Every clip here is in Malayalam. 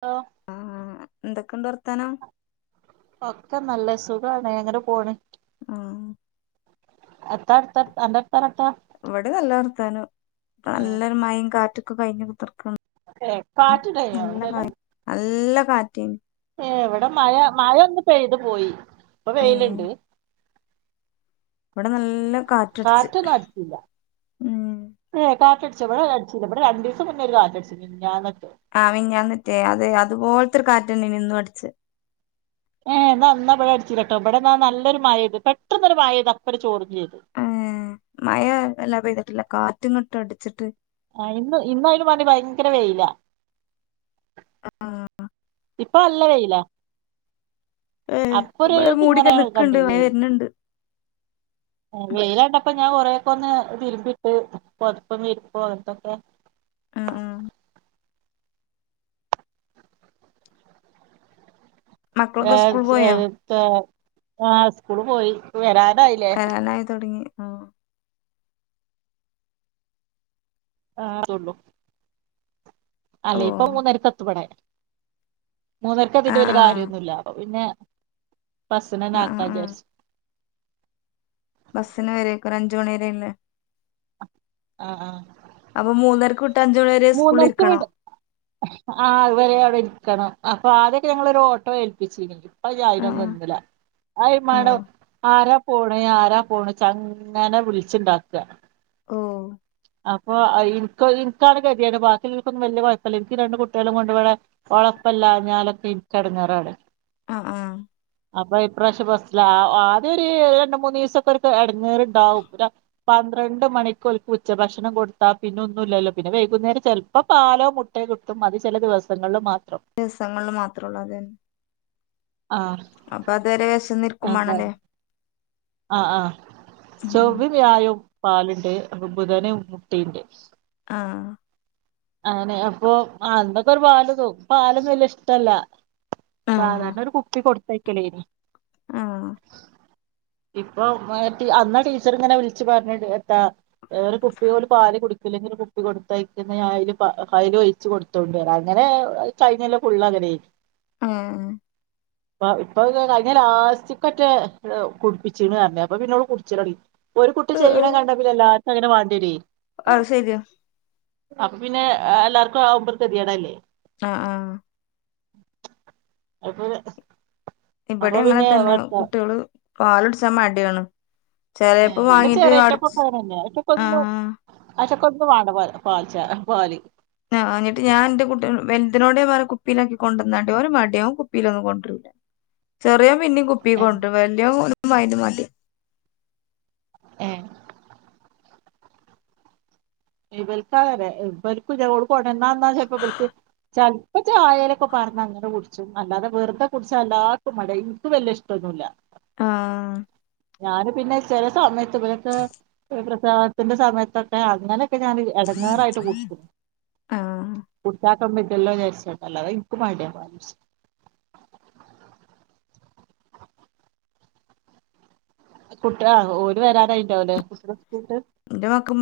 ഓ ആഹ് എന്തൊക്കെണ്ട് വർത്താനം ഒക്കെ നല്ല സുഗാണ് അങ്ങനെ പോണ് ആഹ് [unintelligible] ഇവിടെ നല്ല വർത്താനം ഏ നല്ലൊരു മയെം കാറ്റൊക്കെ കഴിഞ്ഞ് കുത്തിർക്ക ഏ കാറ്റുണ്ടായിനോ അവിടെല്ലാം നല്ല നല്ല കാറ്റെനു ഏ ഇവിടെ മഴ മഴ ഒന്ന് പെയ്ത് പോയി ഇപ്പ ഏഹ് വെയിലിണ്ട് ഇവിടെ നല്ല കാ കാറ്റൊന്നു അടിച്ചില്ല ഏ കാറ്റടിച്ചോ ഇവിടെ അടിചീല ഇവിടെ രണ്ട് ദിവസം മുന്നേ ഒരു കാറ്റടിച്ച് മിഞ്ഞാന്നാറ്റം ആ മിഞ്ഞാന്നറ്റെ അതെ അതുപോലത്തെരു കാറ്റന്നേനു ഇന്നു അടിച്ചേ ഏഹ എന്നാനാവിടെ അടിചില്ല കെട്ടോ ഇവിടൊ നല്ലൊരു മഴേത് പെട്ടന്നൊരു മഴ ഇത് അപ്പട് ചോറെം ചെയ്ത് ഏഹ് മഴ എല്ലാ പെയ്തിട്ടില്ല കാറ്റിങ്ങട്ടടിച്ചിട്ട് ആ ഇന്ന് ഇന്നായിനും വേണ്ടി ഭയങ്കര വെയില ആഹ് ഇപ്പൊ നല്ല വെയില ഏഹ് അപ്പൊ ഇവിടെ മൂടിക്കെ ര്ത്ങ്ങനെ നിക്ക്ണ്ട് മഴ കണ്ടിന്യു വര്ന്ണ്ട് വെയിലാണ്ടപ്പൊ ഞാൻ കൊറെക്കെ ഒന്ന് തിരുമ്പി ഇട്ട് പൊതപ്പും വിരിപ്പും അങ്ങനത്തൊക്കെ ആഹ് ആഹ് മക്കളൊക്കെ സ്കൂൾ പോയോ ആ സ്കൂള് പോയി വരാനായില്ലേ വെരാനായി തൊടങ്ങി ആഹ് ആതുള്ളൂ അല്ലേ ഇപ്പ ഓഹ് മൂന്നരക്കെത്തുബിടെ മൂന്നേരക്കെതിറ്റ് ആഹ് വല്യ ആഹ് കാര്യോന്നുല്ല അപ്പൊ പിന്നെ ബസ്സിനെന്നെ ആഹ് ആഹ് ആക്കാന്ന് ആഹ് വിചാരിച്ചു ബസ്സിന് വരരിക്കു ഒരഞ്ച് മണി വരയില്ലേ ആഹ് ആഹ് അപ്പൊ മൂന്നരക്ക് വിട്ട അഞ്ച് മണി വരേ സ്കൂളിലിരിക്കണോ ആ അതുവരെ അവിടെ ഇരിക്കണം അപ്പൊ ആദ്യോക്കെ ഞങ്ങളൊരു ഓട്ടോ ഏൽപ്പിച്ചിനി ഞാൻ ആ അതിനൊന്നും ന്നില്ല അയിനു മ ആ ണ്ടി ആരാ പോ ആരാ പോണിച്ച അങ്ങനെ വിളിച്ചിണ്ടാക്ക ഓഹ് അപ്പൊഇനിക്ക് ഇനിക്കാണ് കെത്യേട് ബാക്കി ഇല്ലൊരിക്കൊന്നും വല്യ കുഴപ്പമില്ല എനിക്ക് രണ്ട് കുട്ടികളും കൊണ്ട് ഇവടെ ഓളെപ്പെല്ലം അറിഞ്ഞാലൊക്കെ ഇനിക്കെടെങ്ങേറാണ് ആഹ് ആഹ് അപ്പൊ ഇപ്രാവശ്യ ബസ്സില ആദ്യം ഒരു രണ്ട് മൂന്ന് ദിവസൊക്കെ ഒരു ഇടങ്ങീറണ്ടാവും പന്ത്രണ്ട് മണിക്കോൽക്കു ഉച്ച ഭക്ഷണം കൊടുത്താ പിന്നൊന്നും ഇല്ലല്ലോ പിന്നെ വൈകുന്നേരം ചെലപ്പോ പാലോ മുട്ടയോ കിട്ടും അത് ചെല ദിവസങ്ങളിൽ മാത്രം ദിവസങ്ങളിൽ മാത്രേ ഉള്ളൂ അതെന്നേ ആഹ് അപ്പൊ അത്വരെ വെശന്നിരിക്കും വേ എന്താ ണല്ലേ ആഹ് ആഹ് ഉം ഉം. ചൊവ്വേം വ്യായോം പാലിണ്ട് ബുധന് മുട്ടിണ്ട് ആഹ് അങ്ങനെ അപ്പൊ എന്തങ്കു ഒരു വക്ക് പാലൊന്നും വല്യ ഇഷ്ടല്ല [unintelligible] ആ സാധാരണ ഒരു കുപ്പി കൊടുത്തയക്കലേനി ആഹ് ഇപ്പൊ അന്ന് ടീച്ചർ ഇങ്ങനെ വിളിച്ച് പറഞ്ഞ എത്താ ഒരു കുപ്പി ഓല് പാല് കുടിക്കില്ലെങ്കിൽ കുപ്പി കൊടുത്ത അ അതില് അതില് ഒഴിച്ച് കൊടുത്തോ കൊണ്ട് വരാം അങ്ങനെ കഴിഞ്ഞല്ലോ ഫുള്ള് അവര് ആ [inaudible] ഇപ്പൊ ഇപ്പോ കഴിഞ്ഞ ലാസ്റ്റതൊക്കെ കുടിപ്പിച്ചുന്ന് പറഞ്ഞു. അപ്പൊ പിന്നെ അവൾ കുടിച്ചില് തുടങ്ങി ഒരു കുട്ടി ഉ, ഉ. ചെയ്യണ കണ്ട പിന്നെഎല്ലാർക്കും അങ്ങനെ വേണ്ടി വരും. അത് ശരിയാ. അപ്പൊ പിന്നെ എല്ലാർക്കും ആവുമ്പോ തികയണല്ലേ? ആഹ് ആഹ് അപ്പൊഴ് ഇവിടെ അങ്ങനെ തന്നെ കുട്ടികള് പാല് കുടിച്ച മടിയാണ്. ഏഹ് ചിലപ്പോ എന്റെ വാങ്ങിട്ട് അട ചെറിയേറ്റക്കൊക്കെ അങ്ങനെന്നെ അയിറ്റക്കൊന്നും ആഹ് [unintelligible] ആഹ് എന്നിട്ട് ഞാൻ എന്റെ കുട്ടി നോട് എന്തിനോട് കുപ്പിയിലാക്കി കൊണ്ടുവന്നാണ്ടേ ഓന് മടിയ അവൻകുപ്പിയിലന്നും കൊണ്ടുവരില്ല. ചെറിയവൻ പിന്നെയും കുപ്പി ഏഹ് കൊണ്ടുവരും വലിയവൻ ഒനുക്കു ഭയങ്കര മടിയാ ഏഹ് ഇവൾക്ക് അതെ ഇപ്പോ [unintelligible] ചിലപ്പ ചായലൊക്കെ പറഞ്ഞാ അങ്ങനെ കുടിച്ചും. അല്ലാതെ വെറുതെ കുടിച്ച എല്ലാർക്കും മടയും. വല്യഇഷ്ട ഒന്നുമില്ല. ആഹ് ഞാന് പിന്നെ ചില സമയത്ത് ഇവരൊക്കെ പ്രസാദത്തിന്റെ സമയത്തൊക്കെ അങ്ങനെയൊക്കെ ഞാന് എടങ്ങാറിയിട്ട് കുടിക്കും. ആ [unintelligible] കുട്ടികള് ഓര് വരാരായിട്ടോ കുട്ടികൾ സ്കൂൾ വിട്ട് എന്റെ മോക്കും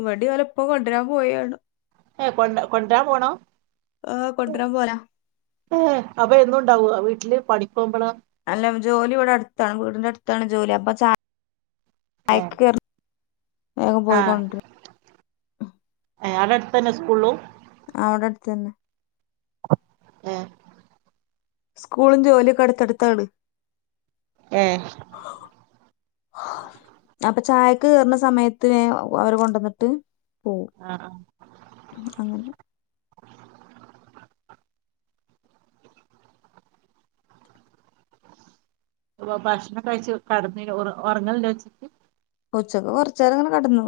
ഇവിടെയും ഇവരുടെ ഉപ്പ കൊണ്ടുവരാൻ പോയാണ്. ഏയ് കൊ കൊണ്ടുവരാൻ പോണോ? ആഹ് കൊണ്ടുവരാൻ പോല. ഏഹ് അപ്പൊ എന്നും ഉണ്ടാവുവോ വീട്ടില് പണിക്ക് പോകുമ്പളോ? അല്ല ജോലി ഇവിടെ അടുത്താണ് വീടിന്റെ അടുത്താണ് ജോലി അപ്പൊ ച ചായ ആഹ് അവിടെ അടുത്ത തന്നെ സ്കൂളും ആഹ് അവിടെ അടുത്ത് തന്നെ. ആഹ് സ്കൂളും ജോലിയൊക്കെ അടുത്തടുത്താണ്. ഏഹ് അപ്പൊ ചായക്ക് കേയറുന്ന സമയത്ത് അവര് കൊണ്ടുവന്നിട്ട് പോവും. ആഹ് അങ്ങനെ ഇപ്പ ഭക്ഷണം കഴിച്ച് കിടന്ന ഉറങ്ങണില്ല വെച്ചിട്ട് ഉച്ചക്ക് കൊറച്ച്ന്നേരം അങ്ങനെ കിടന്നു.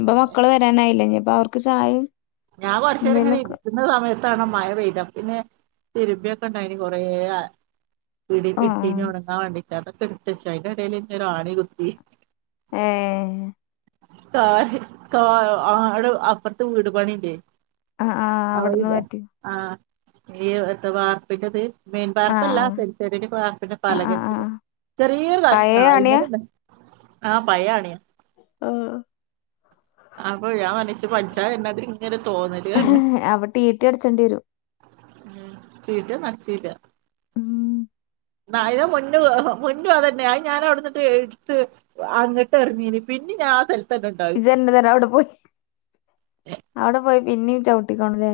ഇപ്പ മക്കള് വരാനായില്ലേ ഇനിയിപ്പ അവർക്ക് ചായയും ഞാൻ കുറച്ചുന്നേരം കഴിയും എന്തേലൊക്കെ ഇരിക്കുന്ന സമയത്താണ് മഴ പെയ്തത് പിന്നെ തിരുമ്പിയൊക്കെ ഉണ്ടായിന് കൊറേ ആ വീടിന്റെ ആ. ഇട്ടി ഉണങ്ങാൻ വേണ്ടിട്ടായിന്ന് കെടുത്തച്ച അതിന്റെ ഇടയിൽ എന്നെ ഒരു ആണി കുത്തി ഏഹ് കാ കാ ആടെ അപ്പുറത്ത് വീടു പണിഇല്ലേ ആഹ് ആഹ് അവിടുന്ന് പറ്റി. ആഹ് ഈ എന്തുവാ വാർപ്പിന്റത് മെയിൻ ആ പാർപ്പല്ല സെൻസെഡ്ന്റെ പാർപ്പിന്റെ ആ ആ ആ പാലക ആ. ചെറ്യേരു കഷ്ണ പഴയ ആഹ് അണിയാ അയ്മല് ആഹ് പയാ ആണിയാ ആഹ് അപ്പൊ ഞാൻ പറഞ്ഞ് ച്ച് പൻ ച്ചാ വര്നാതിരി ഇങ്ങനെ തോന്നല് അപ്പൊ ടീ ടീ അടച്ചേണ്ടിരും ഉം ടീ ടീ ന്നും അടിച്ചീല്ല ഉം നായിരെ മുന്നു ഹോ മുന്നു അതന്നെ ആഹ് ഞാന് അവിടന്നിട്ട് എടുത്ത് അങ്ങട്ട് എർഞ്ഞീഞ് പിന്നിം ഞാ [unintelligible] ഇജ്ജ് ന്നെ തെരാെ അവിടെ പോയി അവിടെ പോയി പിന്നിം ചവിട്ടിക്കോണല്ലേ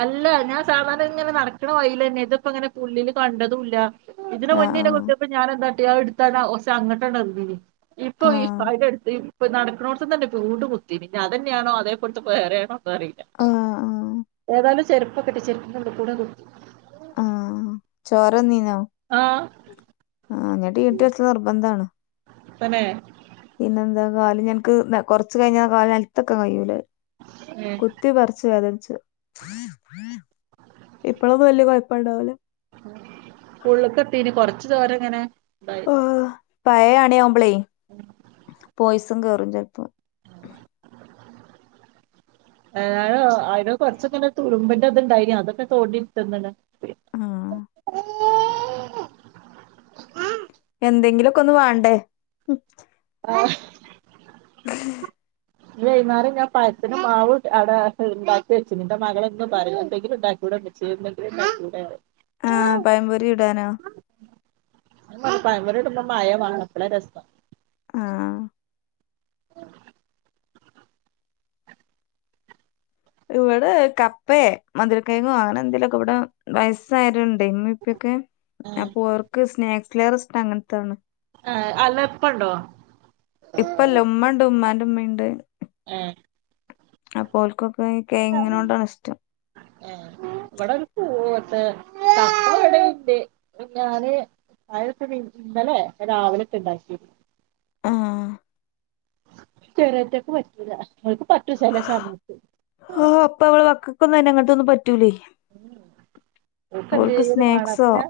അല്ല ഞാൻ സാധാരണ ഇങ്ങനെ നടക്ക്ണ വഴില് ന്നെ ഇത്പ്പോ ഇങ്ങനെ പുല്ലില് കണ്ടതുംല്ല ഇതിനെ മുന്നെ ആഹ് കുത്തിപ്പൊ ഞാന് ന്താട്ടി അഹ് എടുത്താണ്ട് ഒ സി അങ്ങട്ടാട്ട് റിഞ്ഞു ഇപ്പൊ ഈ ആഹ് പല എടുത്ത് ഇപ്പ നടക്കുന്നോടത്ത്ന്നന്നെ വീണ്ടും കുത്തിനി ഇഞ്ഞി അതന്നെയാണോ അതേപോൽത്തെ വേറെയാണോന്നും അറിയില്ല ആഹ് ആഹ് ആഹ് ഏതായാലും ചെരുപ്പൊക്കെ ഇട്ട് ചെരിപ്പ് ഉള്ള്കൂടെ കുത്തി ആഹ് ചോര വന്നിന്നോ ആഹ് ആഹ് ഞ്ഞി ടീ ടീ അടിച്ചല് നിർബന്ധാണ് തന്നെ പിന്നെന്താ കാല് ഞ്അൻക്ക് ല കൊറച്ച് കഴിഞ്ഞ കാല് നെൽത്തക്കാ കഴിയൂലഹ് ഏ കു ത്തി പറിച്ച് വേദനച്ച് ഇപ്പഴൊന്നും വല്യ കുഴപ്പണ്ടാവുല ഉള്ള്ക്കെത്തിനി കൊറച്ച് ദോരം ഇങ്ങനെ ന്താ ഉം പയയ ആണി ആവുമ്പോളേ പോയിസം കേറും ചെൽപ്പോ [unintelligible] അയില് കൊറച്ചൊക്കെനെ തുരുമ്പിന്റെ ത്ണ്ടായിനി അതൊക്കെ തോണ്ടിയിട്ടന്നണ് ആഹ് എന്തെങ്കിലുക്കൊന്ന് വാണ്ടേ ആഹ് [unintelligible] ഞ് വൈന്നാരം ഞാ പഴത്തിന് മാവ് [unintelligible] അട ഹ് ഇണ്ടാക്കി വെച്ചിന് ന്റെ മകളെന്നും പരലും എന്തെങ്കിലും ഉണ്ടാക്കികൂടെ [unintelligible] ച്ച്യേ ന്ന് ണ്ടാക്കൂടെറി ആഹ് പഴംപൊരി ഇടാനോ [unintelligible] പഴംപൊരി ഇടുമ്പോ മയം വാണം അപ്പളാ രസം ആഹ് ഇവ്ടെ കപ്പെ മധുര കെങ്ങോ അങ്ങനെ എന്തെങ്കലുക്കെ ഇവ്ടെ വയസ്സായോര് ണ്ട് ഇമ്മീം ഇപ്പീംക്കെ ആഹ് അപ്പോ ഓർക്ക് സ്നാക്സ്ലേറെ ഇസ്ട്ട അങ്ങൻത്താണ് ആഹ് അല്ല പ്പ ണ്ടോ ഇപ്പല്ല ഉമ്മണ്ട് ഉമ്മാന്റെ ഉമ്മിണ്ട് ഏഹ് അപ്പൊ ഓൽക്കൊക്കെ കെയങ്ങിനോടാണ് ഇഷ്ടം ഏഹ് ഇവ്ടെ [unintelligible] കപ്പ ഇവടെ ഇണ്ട് മിന്നെ ഞാന് [unintelligible] ഇന്നലെ രാവിലെറ്റെ ണ്ടാക്കീനി ആഹ് ചെറിയറ്റെക്ക് പറ്റൂല്ല ഓൾക് പറ്റു ചെലേ സമയത്ത് ഓഹ് പ്പമ്മളെ മക്കക്കൊന്നും അയ്‌ന് അങ്ങൻത്തൊന്നും പറ്റൂലേ ഓൾക്ക് ഓക്കെന്തേലും വാണം അപ്പ സ്നാക്സോ ഞാ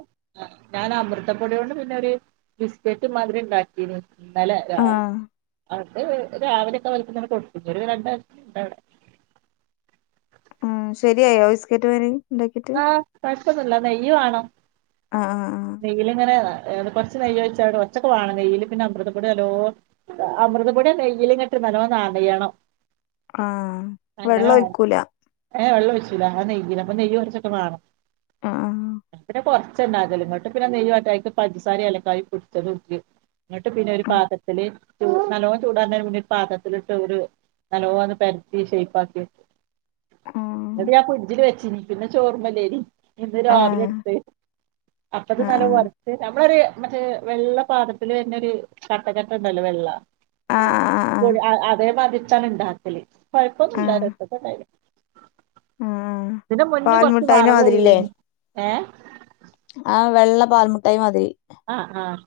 ഞാന് അമൃതപ്പൊടി കൊണ്ട് പിന്നെരു ബിസ്ക്കറ്റ് മാതിരി ഇണ്ടാക്കിന് ഇന്നലെ രാ ആ അവ്ട്ത്തെ ഹ് രാവിലെക്കെ വലിക്കുന്ന കൊടുത്ത്‌ ഒരു രണ്ടാഴ്ച ഉണ്ട് അവ്ടെ ആഹ് ശരിയായോ ബിസ്ക്കറ്റ് മാതിരി ആഹ് കൊഴപ്പൊന്നുല്ല നെയ്യ് വാണം ആ ആ നെയിലിങ്ങനെ ആഹ് അത് കൊറച്ച് നെയ്യൊഴിച്ചവിടെ കൊർച്ചൊക്കെ വാണം നെയ്യില് പിന്നെ അമൃതപൊടി നലോ അമൃതപൊടി ആ നെയ്യ്ല്ങ്ങട്ട് നല്ലോം നനയണം ആഹ് അങ്ങനെ വേണം വെള്ളൊഴിക്കൂല ഏഹ് വെള്ളൊയിച്ചൂല അത് നെയ്യ്ല് അപ്പൊ നെയ്യ് കൊർച്ചൊക്കെ വാണം ആഹ് ആഹ് ഞാ പിന്നെ കൊർച്ചേണ്ടാക്കല് ഇങ്ങട്ട് പിന്നെ നെയ്യ്റ്റ് ഐക്ക് പഞ്ചസാരിം ഏലക്കായിം പൊട്ച്ചതും അതേക്ക് ഇങ്ങട്ട് പിന്നെ ഒരു ആ പാത്രത്തില് നല്ലോണം ചൂടാർന്നെ മുന്നെ ഒര് പാത്രത്തിലിട്ട് ഒരു നല്ലോന്ന് പരത്തി ഷെയ്പ്പാക്കി വെക്കും ആ എന്ന്ട്ട് ഞാൻ ഫ്രിഡ്ജില് വെച്ചീനി പിന്നെ ചോറ്മലേനി ഇന്ന് ആ രാവിലെ എട്ത്തെ അപ്പത് ആ ആ നല്ലോം ഒ നമ്മളൊരു മറ്റേ വെള്ള പാത്രത്തില് വെര്ന്നൊര് കട്ടക്കട്ട ഇണ്ടല്ലോ വെള്ള ആ ആ ആ ആ അതേ മാതിര്ത്താണ് ഇണ്ടാക്കല് കൊഴപ്പൊന്നൂല്ല ആ രസൊക്കെ ഇണ്ടേനി ആ ആ ഇതിന്റെ മുന്നേ കൊർച്ച് പാൽമുട്ടായിന്റെ വറവ് ഏറീനി ഏഹ് ആഹ് വെള്ള പാൽമുട്ടായി മാതിരി ആഹ് ആഹ്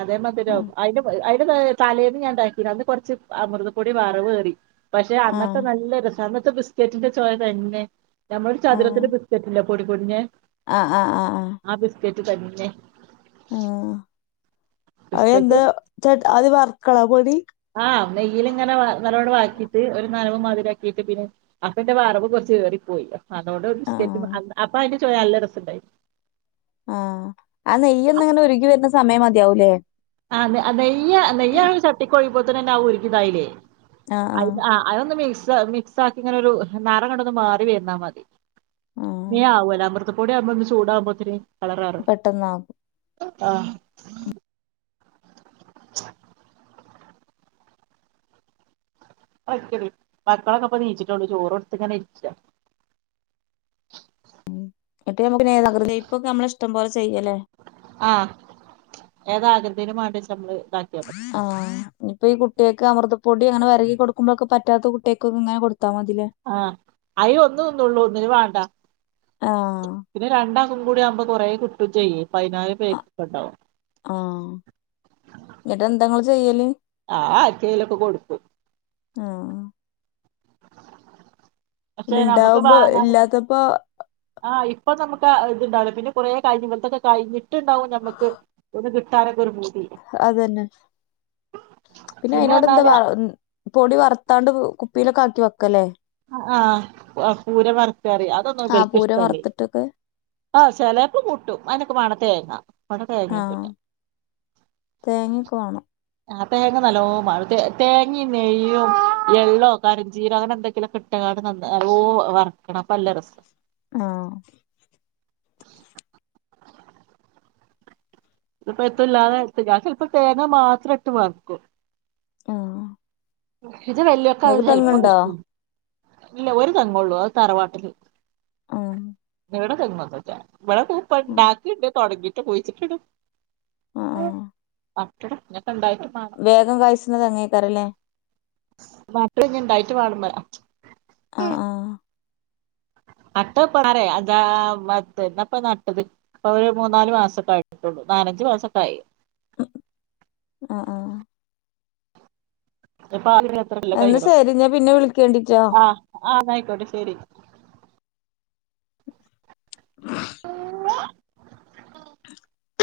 അതേ ആ മതിരാവും ഐൻ്റെ ഐന്റെ തലേന്ന് ഞാണ്ടാക്കീനി അന്ന് കൊർച്ച് അമൃതപ്പൊടി വറവേറി പക്ഷെ ആ അന്നത്തെ നല്ല രസ അന്നത്തെ ബിസ്ക്കറ്റിന്റെ ചൊയ തന്നെ നമ്മളൊരു ചതുരത്തിന്റെ ബിസ് ക്കേറ്റില്ലേ പോടിപൊട്ഞ്ഞെ ആഹ് ആഹ് ആഹ് ആഹ് ആ ബിസ്ക്കേറ്റ് തന്നെ ആഹ് അത് ബിസ്ക്കറ്റ് എന്താ ചട്ട് അത് വർക്കണോ പൊടി ആഹ് നെയ്യല്ങ്ങനെ നല്ലോട് വർക്കിട്ട് ഒരു നനവ് മാതിരി ആക്കീട്ട് പിന്നെ അപ്പന്റെ വറവ് കൊർച്ച് ഏറിപ്പോയി അതോണ്ട് ഒരു ആ ബിസ്കറ്റ് അപ അപ്പ ഐൻ്റെ ചൊയ നല്ല രസണ്ടായി ആഹ് ആ നെയ്യൊന്ന്ങ്ങനെ ഉരുകി വെര്ന്ന സമയം മതിയാവൂലേ ആ നെയ്യാ നെയ്യാ ചട്ടിക്കൊഴിമ്പോത്തിനെന്നെ അത് ഉരികി ഇതായില്ലേ ആ ആ അയ്ന ആഹ് അതൊന്ന് മിക്സ മിക്സാക്കി ഇങ്ങനൊരു നറങ്ങട്ടൊന്ന് മാറി വെര്ന്നാ മതി ആ മേം ആവോലോ അമൃതപ്പൊടി ആവ്മ്പോ ഒന്ന് ചൂടാകുമ്പോത്തിന് കളറ്‌മാറും പെട്ടെന്നാകും ആഹ് മക്കളൊക്കെ ഇപ്പൊ നീച്ച്ട്ടൊള്ളൂ ചോറ് കൊടുത്ത്ങ്ങനെ ഇരിക്കാ എന്നിട്ട് നമ്മക്ക് ഏതാകൃതി ശൈപ്പൊക്കെ നമ്മളെ ഇഷ്ടം പോലെ ചെയ്യല്ലേ ആഹ് ഏതാകൃതീല് മാണ്ടേച്ചാ നമ്മള് ഇതാ ആഹ് ഇപ്പൊ ഈ കുട്ട്യേക്ക് അമൃതപ്പൊടി അങ്ങനെ വരകി കൊടുക്ക്മ്പൊക്കെ പറ്റാത്ത കുട്ട്യേക്കൊക്കെങ്ങനെ കൊട്ത്താ മതിലെ ആഹ് അയ്ന് ഒന്ന് തിന്നൊള്ളൂ ഒന്നിന് വാണ്ട ആ പിന്നെ രണ്ടാക്കും കൂടി ആവുമ്പോ കൊറേ കിട്ടും ചെയ്യേ പൈനാല് പേക്ക്ണ്ടാവും ആഹ് ഇന്നെട്ടെന്ത ഇങ്ങള് ചെയ്യല് ആഹ് ആർക്കേലൊക്കെ കൊടുക്കും ആഹ് പക്ഷേ പിന്നെ നമ്മക്ക് ഇണ്ടാവുമ്പോ വാങ്ങാന് ഇല്ലാത്തപ്പോ ആഹ് ഇപ്പൊ നമക്ക് ഇത്ണ്ടാവൂല പിന്നെ കൊറേ കഴിഞ്ഞ് ഇങ്ങൻത്തൊക്കെ കഴിഞ്ഞ് ട്ട്ണ്ടാവും നമക്ക് ഒന്ന് കിട്ടാനൊക്കെ ഒരു പൂതി അതന്നെ. പിന്നെ അയ്നോട് എന്താ വ ഉം. പൊടി വർത്താണ്ട് കുപ്പീലൊക്കെ ആക്കി വെക്കലെ. ആഹ് ആഹ്. പൂരം വർക്കാറിം. അതൊന്നും ആഹ് ഇവര്ക്ക് പൂരം ഇഷ്ടല്ലെ. വറുത്തിട്ടൊക്കെ ആഹ് ചെലേപ്പം കൂട്ടും. അയ്നൊക്കെ വാണം തേങ്ങ. ഇവിടെ തേങ്ങയൊന്നുല്ല ആഹ്. തേങ്ങൊക്കെ വാണം. ആഹ് തേങ്ങ നല്ലോം വാണം. തേങ്ങിം, നെയ്യും, എള്ളോ, കരഞ്ചീരോ, അങ്ങനെ എന്തെങ്കിലൊക്കെ ഇട്ട് ക്കാണ്ട് നന്ന നല്ലോം വറ്ക്കണം. അപ്പം നല്ല രസാ ആഹ്. ഇതിപ്പെത്തുല്ലാതെ ഇട്ട്ക്കാണ്ട് ചെൽപ്പ തേങ്ങ മാത്രം ഇട്ട് വർക്കും. ആഹ്. ഇത് വല്യൊക്കെ ഇങ്ങക്ക് ചെൽപ്പൊക്കെ തെങ്ങ്ണ്ടോ ഇഷ്ട. [unintelligible] ഇല്ല ഒരു തെങ്ങള്ളൂ അത് തറവാട്ടില്. ആഹ് ഇവിടെ തെങ്ങൊന്നുല്ല. ഇവിടെ ഇപ്പ ആഹ് ഇണ്ടാക്കിണ്ട്. തൊടങ്ങിട്ട് കുഴിച്ചിട്ട്ണ്. ആഹ് ആഹ് അക്ക [unintelligible] ഇണ്ടായിട്ട് മാണം വേഗം കാഴ്ച്ച്ണ തെങ്ങേക്കാരംലെ. നാട്ട് ഇഞ് ഇണ്ടായിട്ട് വാണം പറ്യ. ആഹ്. ആഹ് നട്ടപ്പാറെ. അതാ മത്ത് എന്നപ്പ നട്ടത്. അപ്പൊ ഒരു മൂന്നാല് മാസൊക്കെ ആയിട്ടുള്ളൂ. നാലഞ്ച് മാസൊക്കായി. അഹ്. ആഹ്. പാവ [unintelligible] എന്ന ശെരി. ഞാ പിന്നെ വിളിക്കെണ്ടിട്ടൊ. ആഹ് ആഹ് ഇന്നായിക്കോട്ടെ ശെരി.